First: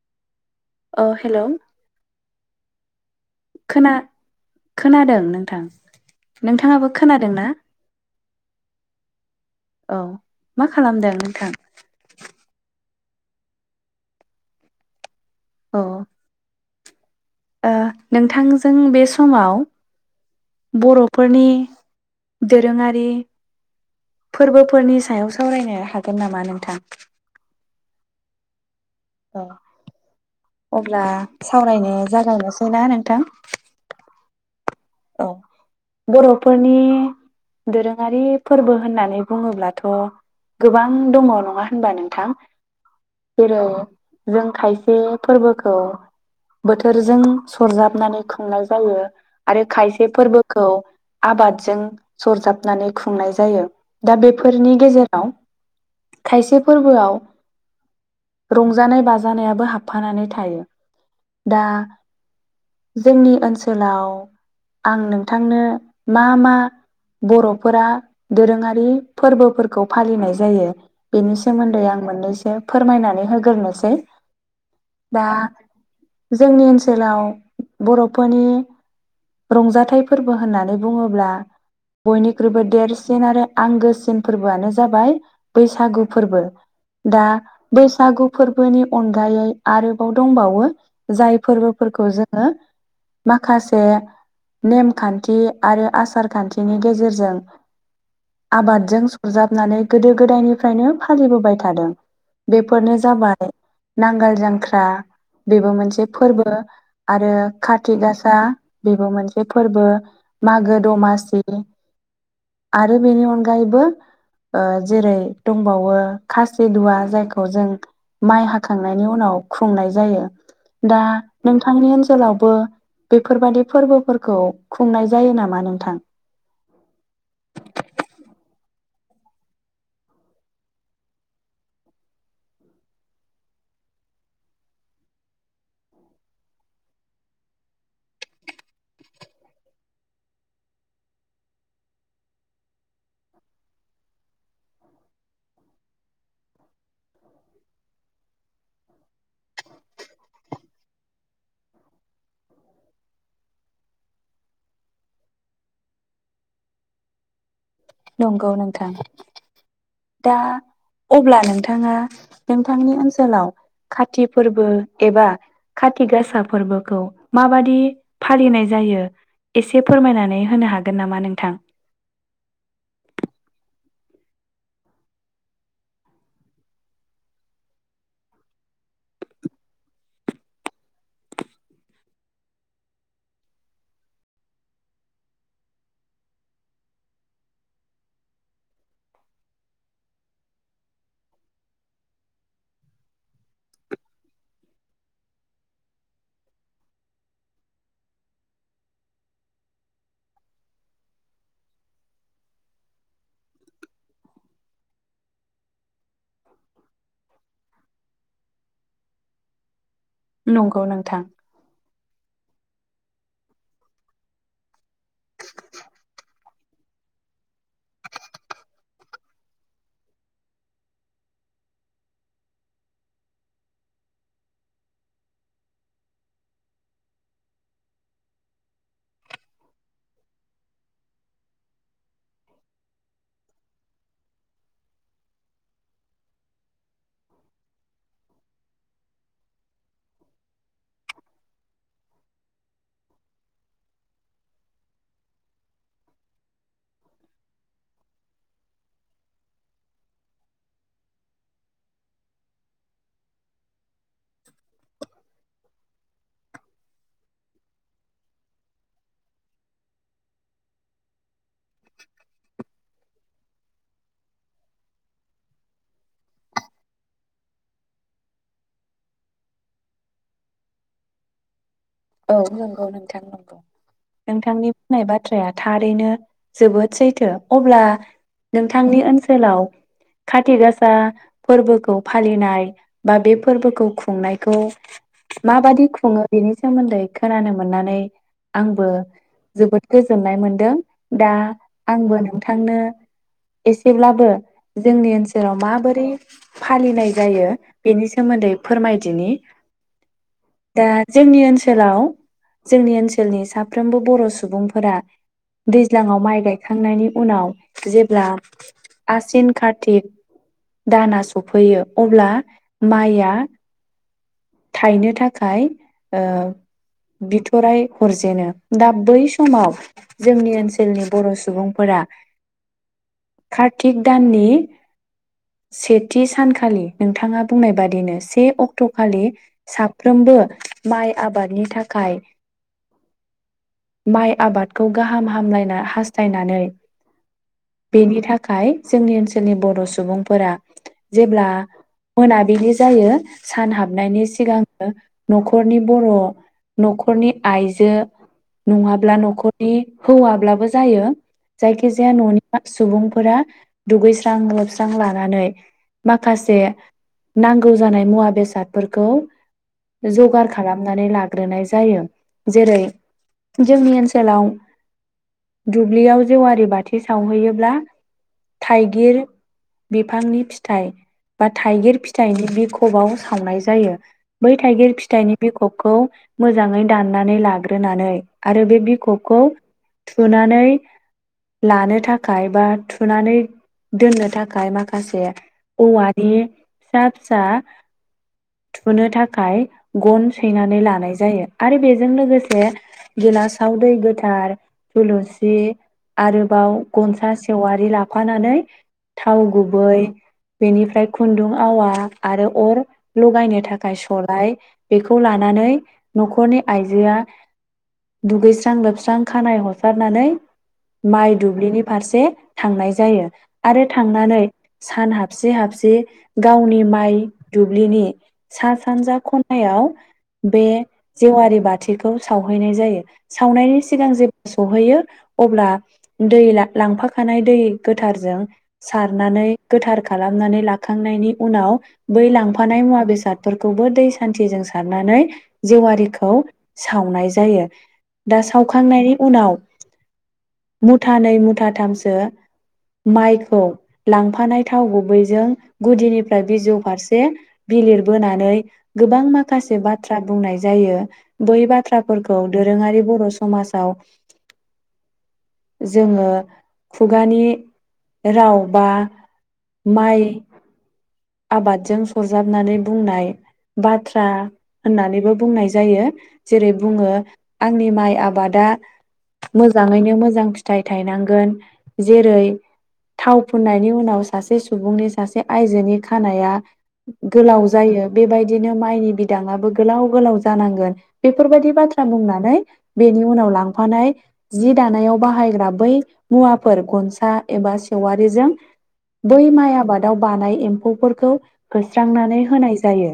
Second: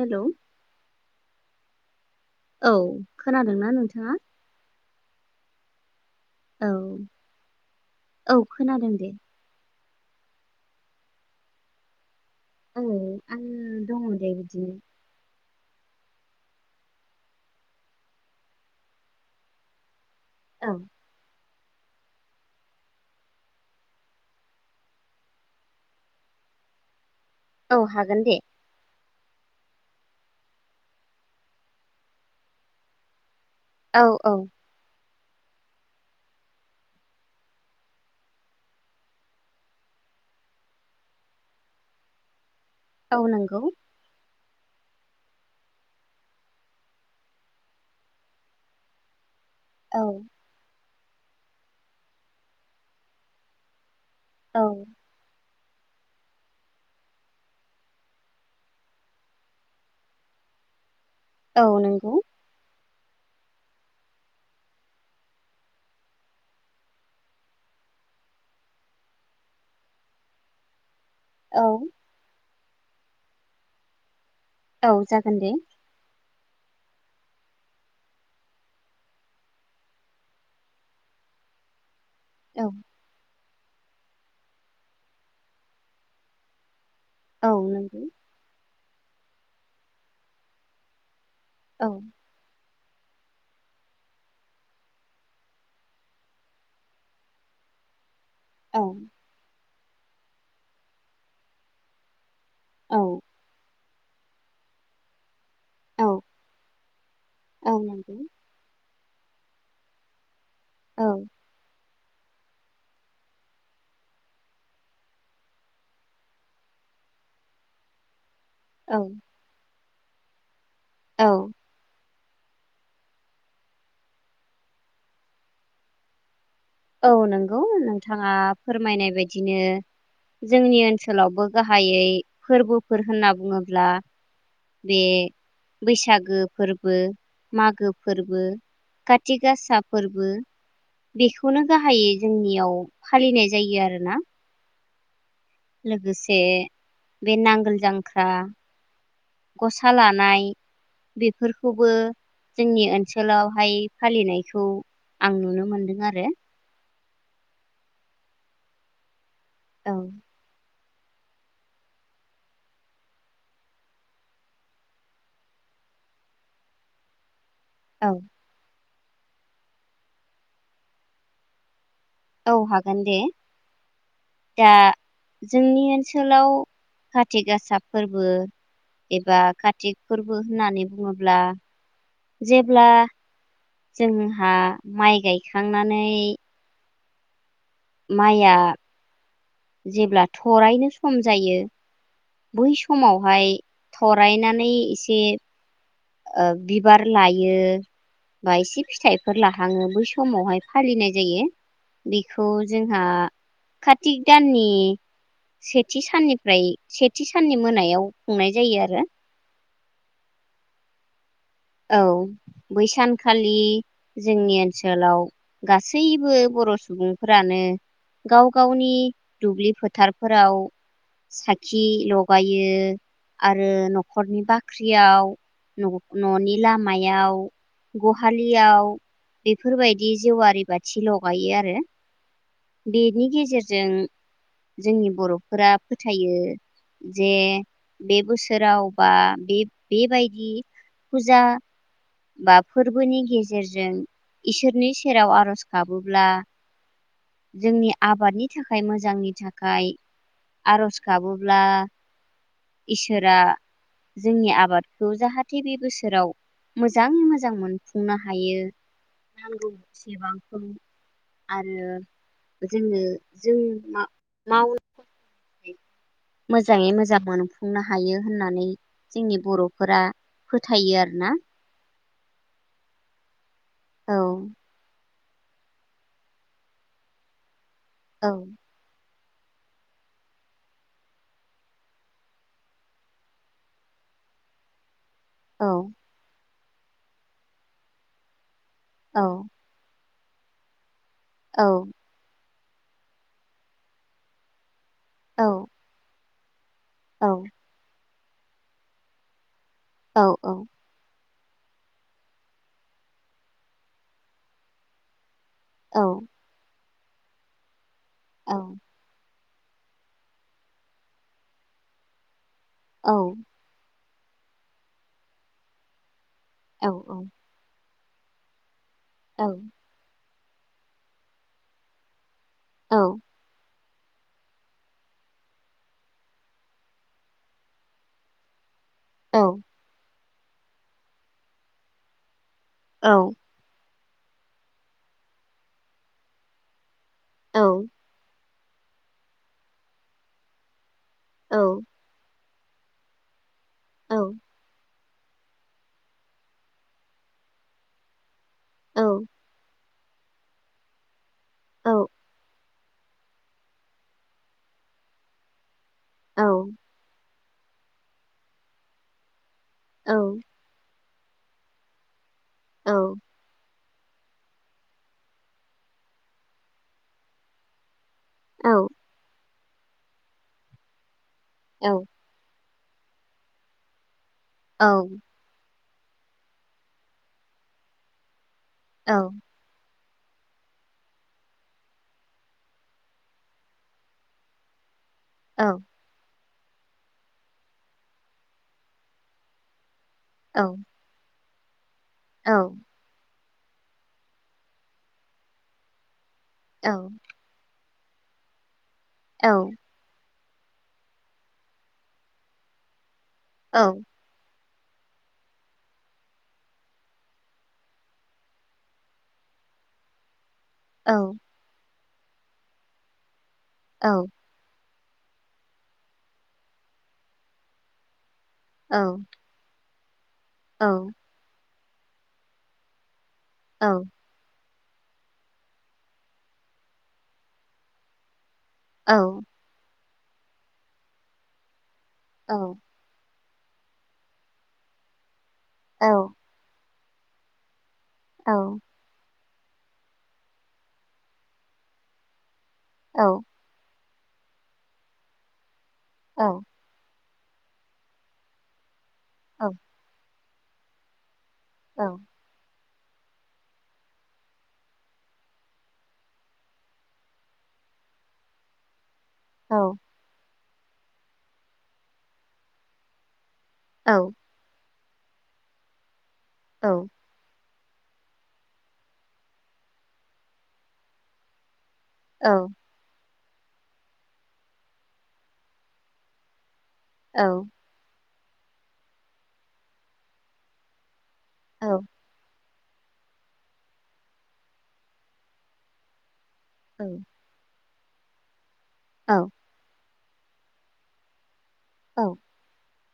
Hello अ hello औ खोनादोंना खोना नोंथांङा? खोनादों नोंथां औ नोंथाङाबो खोनादोंना औ खोनादों दे औ मा खालामदों नोंथां? औ आं दङ दे बिदिनो अ ओह नोंथांजों बे समाव औ बर'फोरनि दोरोङारि फोरबोफोरनि सायाव सावरायनो हागोन नामा नोंथां? औ हागोन दे। औ अब्ला सावरायनो जागायनोसै ना नोंथां? औ औ औ बर'फोरनि दोरोङारि फोरबो होननानै बुङोब्लाथ' गोबां दङ नङा होनबा नोंथां? औ नोंगौ। जेरै जों खायसे फोरबोखौ बोथोरजों सरजाबनानै खुंनाय जायो। आरो औ खायसे फोरबोखौ आबादजों सरजाबनानै खुंनाय जायो। दा औ बेफोरनि गेजेराव खायसे फोरबोआव रंजानाय बाजानायाबो हाबफानानै थायो। दा औ नोंगौ। जोंनि ओनसोलाव आं नोंथांनो मा मा बर'फोरा दोरोङारि फोरबोफोरखौ फालिनाय जायो- बेनि औ सोमोन्दै आं मोननैसो फोरमायनानै होग्रोनोसै। औ दा जागोन दे। जोंनि ओनसोलाव बर'फोरनि रंजाथाइ फोरबो होननानै बुङोब्ला बयनिख्रुइबो औ देरसिन आरो आंगोसिन फोरबोआनो जाबाय बैसागु फोरबो। दा औ नंगौ बैसागु फोरबोनि अनगायै आरोबाव दंबावो जाय औ फोरबोफोरखौ जोङो माखासे नेमखान्थि आरो आसार खान्थिनि गेजेरजों औ आबादजों सरजाबनानै गोदो गोदायनिफ्रायनो फालिबोबाय थादों। बेफोरनो औ जाबाय नांगोल जांख्रा बेबो मोनसे औ फोरबो आरो औ काति नंगौ गासा बेबो मोनसे फोरबो मागो औ दमासि आरो बेनि अनगायैबो जेरै दंबावो खासि दुवा जायखौ जों माय औ हाखांनायनि उनाव खुंनाय जायो। दा औ नोंथांनि ओनसोलाव बो बेफोरबायदि फोरबोफोरखौ खुंनाय जायो नामा नोंथां। औ नंगौ नोंथाङा फोरमायनाय बायदिनो जोंनि ओनसोलावबो गाहायै फोरबोफोर होनना बुङोब्ला बे बैसागो फोरबो मागो फोरबो काति गासा फोरबो बेखौनो गाहायै जोंनियाव फालिनाय जायो आरोना। लोगोसे बे नांगोल जांख्रा गसा लानाय बेफोरखौबो जोंनि ओनसोलावहाय फालिनायखौ आं नुनो मोनदों आरो। नंगौ नोंथां औ दा अब्ला नोंथाङा नोंथांनि ओनसोलाव खाथि फोरबो एबा खाथि गासा फोरबोखौ माबादि औ फालिनाय जायो एसे फोरमायनानै होनो हागोन नामा नोंथां। औ हागोन दे दा जोंनि ओनसोलाव काति गासा फोरबो एबा कातिक फोरबो होननानै बुङोब्ला जेब्ला जोंहा माय गायखांनानै माइया जेब्ला थरायनो सम जायो बै समावहाय थरायनानै एसे बिबार लायो बा एसे फिथायफोर लाहाङो बै समावहाय फालिनाय जायो बेखौ जोंहा कातिक दाननि सेथि साननिफ्राय से थि साननि मोनायाव खुंनाय जायो आरो। नंगौ नोंथां औ बै सानखालि जोंनि ओनसोलाव गासैबो बर' सुबुंफोरानो गाव गावनि दुब्लि फोथारफोराव साथि लगायो आरो न'खरनि बाख्रियाव न'नि लामायाव गहालियाव बेफोरबायदि जेवारि बाथि लगायो आरो बेनि गेजेरजों जोंनि बर'फोरा फोथायो जे बे बोसोराव बा बे बेबायदि फुजा बा फोरबोनि गेजेरजों इसोरनि सेराव आर'ज गाबोब्ला जोंनि आबादनि थाखाय मोजांनि थाखाय आर'ज गाबोब्ला इसोरा जोंनि आबादखौ जाहाथे बे बोसोराव मोजाङै मोजां मोनफुंनो हायो नांगौ जेसेबांखौ आरो जोंङो जों मोजाङै मोजां मोनफुं सुफुंनो हायो होननानै जोंनि बर'फोरा फोथायो आरो ना। औ नंगौ नोंथां नंगौ औ नोंथांनि बुंनाय बा थ्राया थारैनो जोबोद सैथो। अब्ला औ नोंथांनि ओन सोलाव काति गासा फोरबोखौ फालिनाय बा बे फोरबोखौ खुंनायखौ औ माबादि खुङो बेनि सोमोन्दै खोनानो मोननानै आंबो जोबोद गोज जोननाय मोन्दों। दा औ आंबो नों थांनो एसेब्लाबो जोंनि औ ओनसोलाव माबोरै फालिनाय औ जायो बेनि सोमोन्दै फोरमायदिनि औ दा [inaudible] जोंनि ओनसोलाव जोंनि ओनसोलनि साफ्रोमबो बर' सुबुंफोरा औ दैज्लांआव माइ गायखांनायनि उनाव जेब्ला आसिन कार्तिक दाना सफैयो अब्ला औ माया थायनो थाखाय ओ बिथराय हरजेनो दा बै औ समाव जोंनि ओनसोलनि बर' सुबुंफोरा औ काटिक दाननि सेथि सानखालि नोंथाङा बुंनाय बादिनो से अक्ट ट' खालि औ साफ्रोमबो माइ आबादनि थाखाय औ माइ आबादखौ गाहाम हामलायना हास्थायनानै औ बेनि थाख खाय जोंनि ओनसोलनि बर' सुबुंफोरा जेब्ला मोना बिलि जायो सान हाबनायनि सिगांनो न'ख [inaudible] नखरनि बर' न'खरनि आइजो नङाब्ला न'खरनि हौवाब्लाबो जायो जायखिजाया न'नि सुबुंफोरा दुगैस्रां लोबस्रां लानानै माखासे औ नांगौ जानाय मुवा बेसादफोरखौ औ जगार खामनानै लाग्रोनाय जायो। जेरै जोंनि ओन सोलाव दुब्लियाव जेवारि बाथि सावहैयोब्ला औ औ थाइगिर बिफांनि फिथाइ बा थाइगिर औ फिथाइनि बिख खबाव सावनाय जायो। बै थाइगिर फिथाइनि खबखौ मोजाङै दाननानै लाग्रोनानै आरो बे बिखबखौ थुनानै लानो थाखाय बा थुनानै दोननो थाखाय माखा खासे औवानि फिसा फिसा थुनो थाखाय गन सैनानै लानाय जायो। आरो बे - जों लोगोसे गेलास साव दै गोथार थुलुसि आरोबाव गनसा सेवारि लाफ फानानै थाव गुबै बेनिफ्राय खुन्दुं आवा आरो अर लगायनो थाखाय सलाय खौ लानानै न'खरनि आइजोआ दुगैस्रां लोबस्रां खानाय हसारनानै माइ दुब्लिनि फारसे थांनाय जायो। आरो थांनानै सान हाबसे हाबसे गावनि माइ दुब्लिनि सा सानजा खनायाव बे जेवारि बाथ थिखौ सावहैनाय जायो। सावनायनि सिगां जेब [unintelligible] अहैयो अब्ला दै ला-लांफाखानाय दै गोथारजों सारनानै गोथार खालामनानै लाखांनायनि उनाव बै लांफानाय मुवा बेसाद फोरखौबो दै सान्थिजों सा सारनानै जेवारिखौ सावनाय जायो। दा सावखांनायनि उनाव मुथानै मुथाथामसो माइखौ लांफानाय थाव गुबैजों गुदिनिफ्राय बिजौ फारसे बिलिर बोनानै गोबां माखासे बाथ्रा बुंनाय जायो। बै बाथ्राफोरखौ दोरोङारि बर' समाजाव जोङो खुगानि राव बा माइ आबादजों सरजाबनानै बुंनाय बा [unintelligible] होननानैबो बुंनाय जायो। जेरै बुङो आंनि माइ आबादा मोजाङैनो मोजां फिथाइ थायनांगोन। जेरै थाव फुननायनि उनाव सासे सुबुंनि सासे आयजोनि खानाया गोलाव जायो बेबायदिनो माइनि बिदाङाबो गोलाव गोलाव जानांगोन। बेफोरबायदि बाथ्रा बुंनानै बेनि उनाव लांफानाय जि दानायाव बाहायग्रा बै मुवाफोर गनसा एबा सि वारिजों बै माइ आबाद दाव बानाय एम्फौफोरखौ होस्रांनानै होनाय जायो।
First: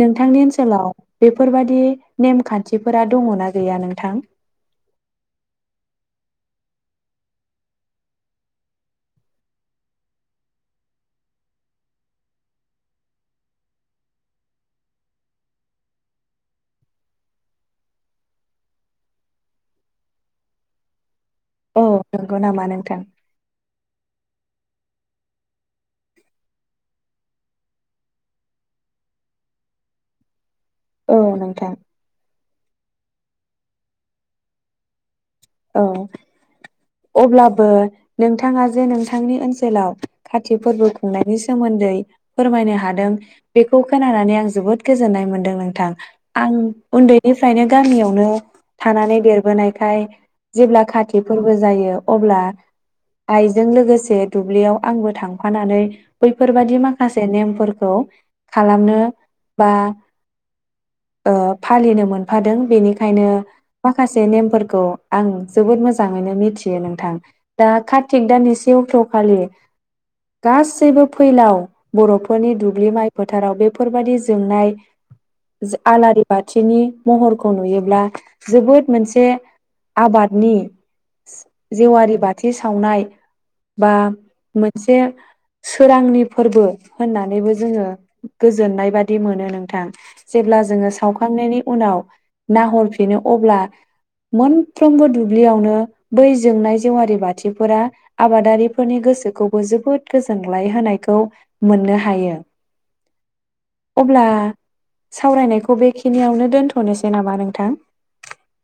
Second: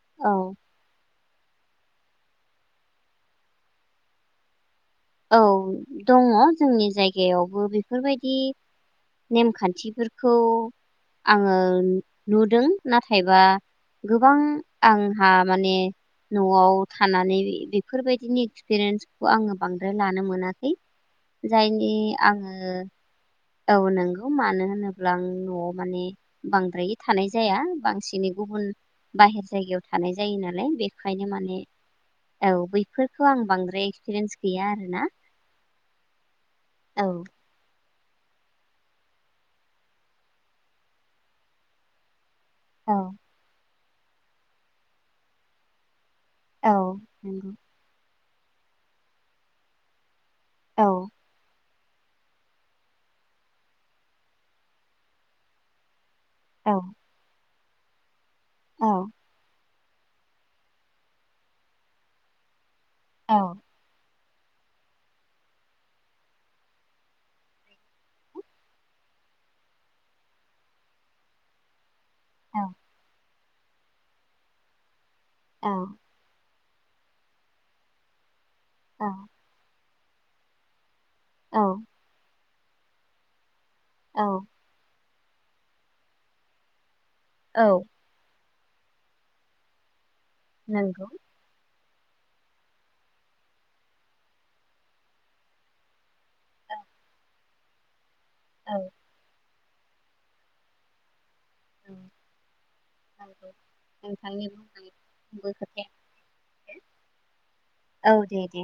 नोंथांनि ओनसोलाव बेफोरबादि नेमखान्थिफोरा दंङ ना गैया नोंथां। औ दङ' जोंनि जायगायावबो बेफोरबादि नेम खान्थिफोरखौ आंङो नुदों नाथायबा गोबां आंहा माने नआव थानानै बेफोरबादिनि एक्सपिरेन्सखौ आंङो बांद्राय लानो मोनाखै। औ जायनि नंगौ आङो नामा नोंथां औ नोंगौ मानो होनोब्ला आं नआव माने बांद्रायै थानाय जाया बांसिनै गुबुन बाहेर जायगायाव थानाय जायो नालाय। औ बेखायनो माने नोंथां औ बैफोर खौ आं बांद्राय एक्सपिरियेन्स गैया आरो ना। औ अब्लाबो नोंथाङा जे नोंथांनि ओनसोलाव खाति फोरबो खुंनायनि सोमोन्दै फोरमायनो औ हादों बे खौ खोनानानै आं जोबोद गोजोन्नाय मोनदों नोंथां। आं औ नंगौ उन्दैनिफ्रायनो गामियावनो थानानै देरबोनायखाय जेब्ला औ खाति फोरबो जायो अब्ला आइजों लोगोसे दुब्लियाव आंबो थांफानानै औ बैफोरबादि माखासे नेमफोर खौ औ खालामनो बा ओ फालिनो मोनफादों बेनि औ खायनो माखासे से नेमफोरखौ आं जोबोद मोजाङैनो मिथियो नोंथां दा कार्तिक दाननि से अक्ट'खालि गासैबो फैलाव बर'फोरनि औ दुब्लि माइफोर थाराव बेफोरबादि जोंनाय औ जो आलाारिबा थिनि महरखौ नुयोब्ला जोबोद मोनसे आबादनि औ जेवारि बाथ थि सावनाय बा औ मोनसे सोरांनि फोरबो होननानैबो औ जोङो गोजोननाय बादि मोनो नोंथां। जेब्ला जोङो नंगौ सावखांनायनि उनाव नाहरफिनो अब्ला मोनफ्रोमबो दुब्लियावनो बै औ जोंनाय जेवारि बाथिफोरा औ आबादारिफोरनि गोसोखौ खौ जोबोद गोजोनग्लाय होनायखौ औ मोननो हायो नंगौ अब्ला नोंथांनि बुंनाय बो सावरायनायखौ खोथाया बेखिनियावनो दोनथ'नोसै नामा नोंथां। औ दे दे